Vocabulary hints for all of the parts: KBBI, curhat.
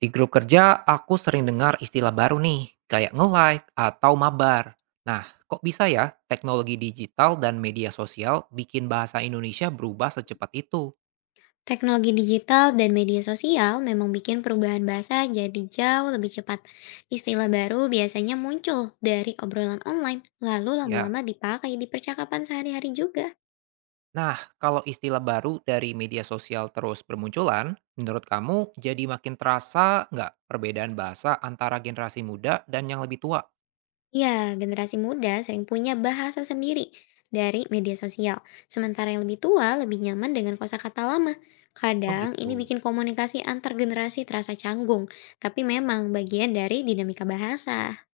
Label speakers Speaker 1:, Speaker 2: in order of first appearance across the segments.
Speaker 1: Di grup kerja, aku sering dengar istilah baru nih, kayak nge-like atau mabar. Nah, kok bisa ya teknologi digital dan media sosial bikin bahasa Indonesia berubah secepat itu?
Speaker 2: Teknologi digital dan media sosial memang bikin perubahan bahasa jadi jauh lebih cepat. Istilah baru biasanya muncul dari obrolan online, lalu
Speaker 1: Ya.
Speaker 2: lama-lama dipakai di percakapan sehari-hari juga.
Speaker 1: Nah, kalau istilah baru dari media sosial terus bermunculan, menurut kamu jadi makin terasa nggak perbedaan bahasa antara generasi muda dan yang lebih tua?
Speaker 2: Ya, generasi muda sering punya bahasa sendiri dari media sosial, sementara yang lebih tua lebih nyaman dengan kosakata lama.
Speaker 1: Oh
Speaker 2: Kadang ini
Speaker 1: gitu.
Speaker 2: bikin komunikasi antar generasi terasa canggung, tapi memang bagian dari dinamika bahasa.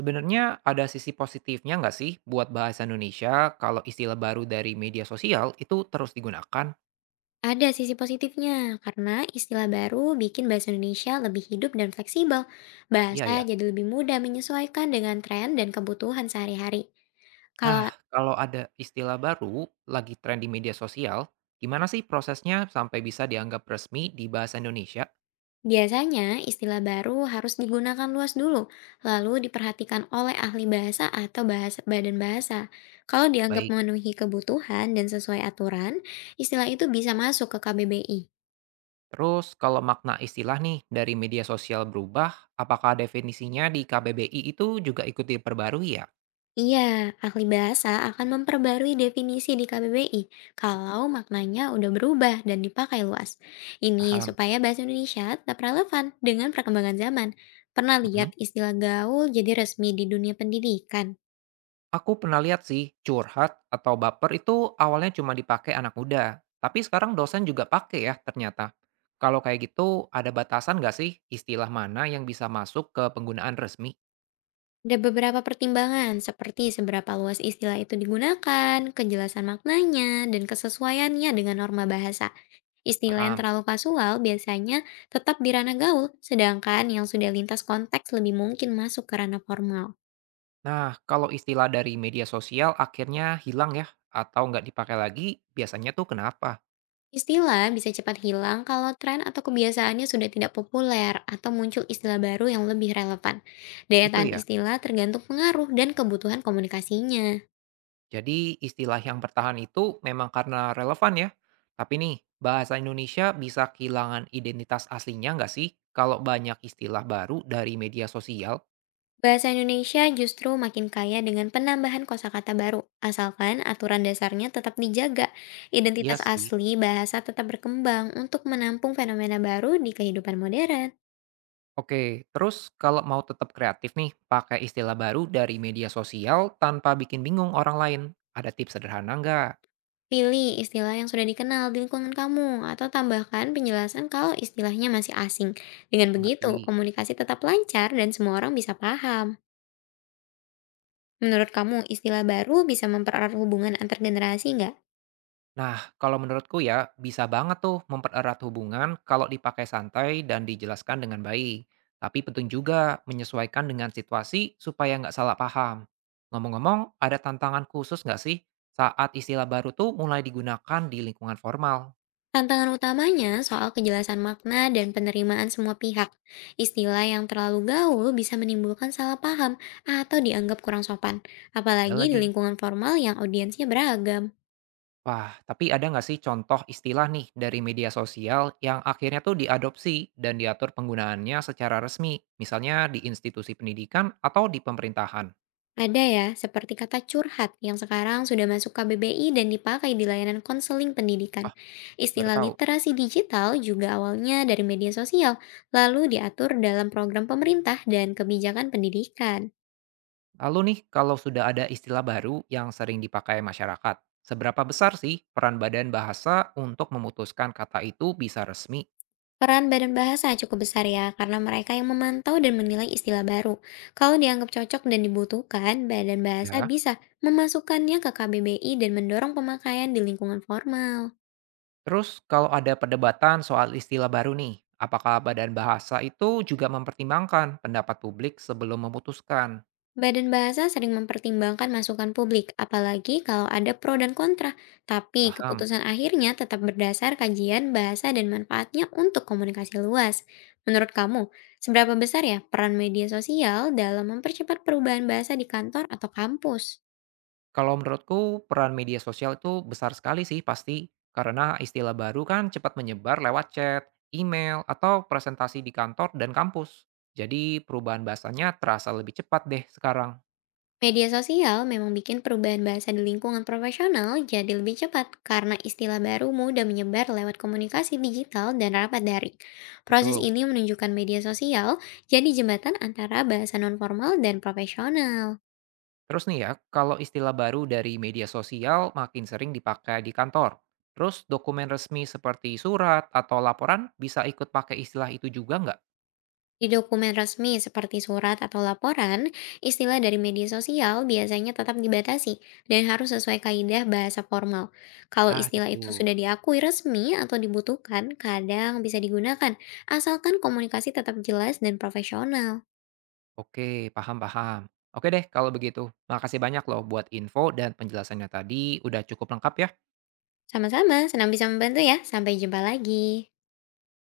Speaker 1: Sebenarnya ada sisi positifnya nggak sih buat bahasa Indonesia kalau istilah baru dari media sosial itu terus digunakan?
Speaker 2: Ada sisi positifnya, karena istilah baru bikin bahasa Indonesia lebih hidup dan fleksibel.
Speaker 1: Iya
Speaker 2: Bahasa
Speaker 1: ya.
Speaker 2: jadi lebih mudah menyesuaikan dengan tren dan kebutuhan sehari-hari.
Speaker 1: Nah,
Speaker 2: Kalau
Speaker 1: kalau ada istilah baru lagi tren di media sosial, gimana sih prosesnya sampai bisa dianggap resmi di bahasa Indonesia?
Speaker 2: biasanya istilah baru harus digunakan luas dulu, lalu diperhatikan oleh ahli bahasa atau bahasa badan bahasa. Kalau dianggap
Speaker 1: Baik.
Speaker 2: memenuhi kebutuhan dan sesuai aturan, istilah itu bisa masuk ke KBBI.
Speaker 1: Terus kalau makna istilah nih dari media sosial berubah, apakah definisinya di KBBI itu juga ikut diperbarui ya?
Speaker 2: Iya, ahli bahasa akan memperbarui definisi di KBBI kalau maknanya udah berubah dan dipakai luas. Ini
Speaker 1: Paham.
Speaker 2: supaya bahasa Indonesia tetap relevan dengan perkembangan zaman. Pernah lihat
Speaker 1: Mhm.
Speaker 2: istilah gaul jadi resmi di dunia pendidikan?
Speaker 1: Aku pernah lihat sih, curhat atau baper itu awalnya cuma dipakai anak muda. Tapi sekarang dosen juga pakai ya ternyata. Kalau kayak gitu, ada batasan nggak sih istilah mana yang bisa masuk ke penggunaan resmi?
Speaker 2: Ada beberapa pertimbangan seperti seberapa luas istilah itu digunakan, kejelasan maknanya, dan kesesuaiannya dengan norma bahasa. Istilah yang
Speaker 1: Paham.
Speaker 2: terlalu kasual biasanya tetap di ranah gaul, sedangkan yang sudah lintas konteks lebih mungkin masuk ke ranah formal.
Speaker 1: Nah, kalau istilah dari media sosial akhirnya hilang ya, atau nggak dipakai lagi, biasanya tuh kenapa?
Speaker 2: Istilah bisa cepat hilang kalau tren atau kebiasaannya sudah tidak populer atau muncul istilah baru yang lebih relevan. Daya
Speaker 1: Itu
Speaker 2: tahan
Speaker 1: ya.
Speaker 2: istilah tergantung pengaruh dan kebutuhan komunikasinya.
Speaker 1: Jadi istilah yang bertahan itu memang karena relevan ya. Tapi nih, bahasa Indonesia bisa kehilangan identitas aslinya nggak sih? Kalau banyak istilah baru dari media sosial?
Speaker 2: Bahasa Indonesia justru makin kaya dengan penambahan kosakata baru, asalkan aturan dasarnya tetap dijaga.
Speaker 1: Iya
Speaker 2: Identitas
Speaker 1: sih.
Speaker 2: asli bahasa tetap berkembang untuk menampung fenomena baru di kehidupan modern.
Speaker 1: Oke, terus kalau mau tetap kreatif nih, pakai istilah baru dari media sosial tanpa bikin bingung orang lain. Ada tips sederhana nggak?
Speaker 2: Pilih istilah yang sudah dikenal di lingkungan kamu atau tambahkan penjelasan kalau istilahnya masih asing. Dengan
Speaker 1: Ngerti.
Speaker 2: begitu, komunikasi tetap lancar dan semua orang bisa paham. Menurut kamu, istilah baru bisa mempererat hubungan antar generasi nggak?
Speaker 1: Nah, kalau menurutku ya, bisa banget tuh mempererat hubungan kalau dipakai santai dan dijelaskan dengan baik. Tapi penting juga menyesuaikan dengan situasi supaya nggak salah paham. Ngomong-ngomong, ada tantangan khusus nggak sih saat istilah baru tuh mulai digunakan di lingkungan formal?
Speaker 2: Tantangan utamanya soal kejelasan makna dan penerimaan semua pihak. Istilah yang terlalu gaul bisa menimbulkan salah paham atau dianggap kurang sopan,
Speaker 1: Ada
Speaker 2: apalagi di
Speaker 1: lagi.
Speaker 2: lingkungan formal yang audiensnya beragam.
Speaker 1: Wah, tapi ada nggak sih contoh istilah nih dari media sosial yang akhirnya tuh diadopsi dan diatur penggunaannya secara resmi, misalnya di institusi pendidikan atau di pemerintahan?
Speaker 2: Ada ya, seperti kata curhat yang sekarang sudah masuk KBBI dan dipakai di layanan konseling pendidikan.
Speaker 1: Ah, baru
Speaker 2: Istilah
Speaker 1: tahu.
Speaker 2: literasi digital juga awalnya dari media sosial, lalu diatur dalam program pemerintah dan kebijakan pendidikan.
Speaker 1: Lalu nih, kalau sudah ada istilah baru yang sering dipakai masyarakat, seberapa besar sih peran badan bahasa untuk memutuskan kata itu bisa resmi?
Speaker 2: Peran badan bahasa cukup besar ya, karena mereka yang memantau dan menilai istilah baru. Kalau dianggap cocok dan dibutuhkan, badan bahasa
Speaker 1: Ya,
Speaker 2: bisa memasukkannya ke KBBI dan mendorong pemakaian di lingkungan formal.
Speaker 1: terus kalau ada perdebatan soal istilah baru nih, apakah badan bahasa itu juga mempertimbangkan pendapat publik sebelum memutuskan?
Speaker 2: Badan bahasa sering mempertimbangkan masukan publik, apalagi kalau ada pro dan kontra. Tapi
Speaker 1: Paham?
Speaker 2: keputusan akhirnya tetap berdasar kajian bahasa dan manfaatnya untuk komunikasi luas. Menurut kamu, seberapa besar ya peran media sosial dalam mempercepat perubahan bahasa di kantor atau kampus?
Speaker 1: Kalau menurutku peran media sosial itu besar sekali sih pasti, karena istilah baru kan cepat menyebar lewat chat, email, atau presentasi di kantor dan kampus. Jadi perubahan bahasanya terasa lebih cepat deh sekarang.
Speaker 2: Media sosial memang bikin perubahan bahasa di lingkungan profesional jadi lebih cepat karena istilah baru mudah menyebar lewat komunikasi digital dan rapat daring. Proses
Speaker 1: Betul.
Speaker 2: ini menunjukkan media sosial jadi jembatan antara bahasa nonformal dan profesional.
Speaker 1: Terus nih ya, kalau istilah baru dari media sosial makin sering dipakai di kantor. Terus dokumen resmi seperti surat atau laporan bisa ikut pakai istilah itu juga nggak?
Speaker 2: Di dokumen resmi seperti surat atau laporan, istilah dari media sosial biasanya tetap dibatasi dan harus sesuai kaidah bahasa formal. Kalau
Speaker 1: Ah
Speaker 2: istilah itu
Speaker 1: gitu.
Speaker 2: sudah diakui resmi atau dibutuhkan, kadang bisa digunakan, asalkan komunikasi tetap jelas dan profesional.
Speaker 1: Oke, paham paham. Oke deh kalau begitu, makasih banyak loh buat info dan penjelasannya tadi, udah cukup lengkap ya.
Speaker 2: Sama-sama, senang bisa membantu ya. Sampai jumpa lagi.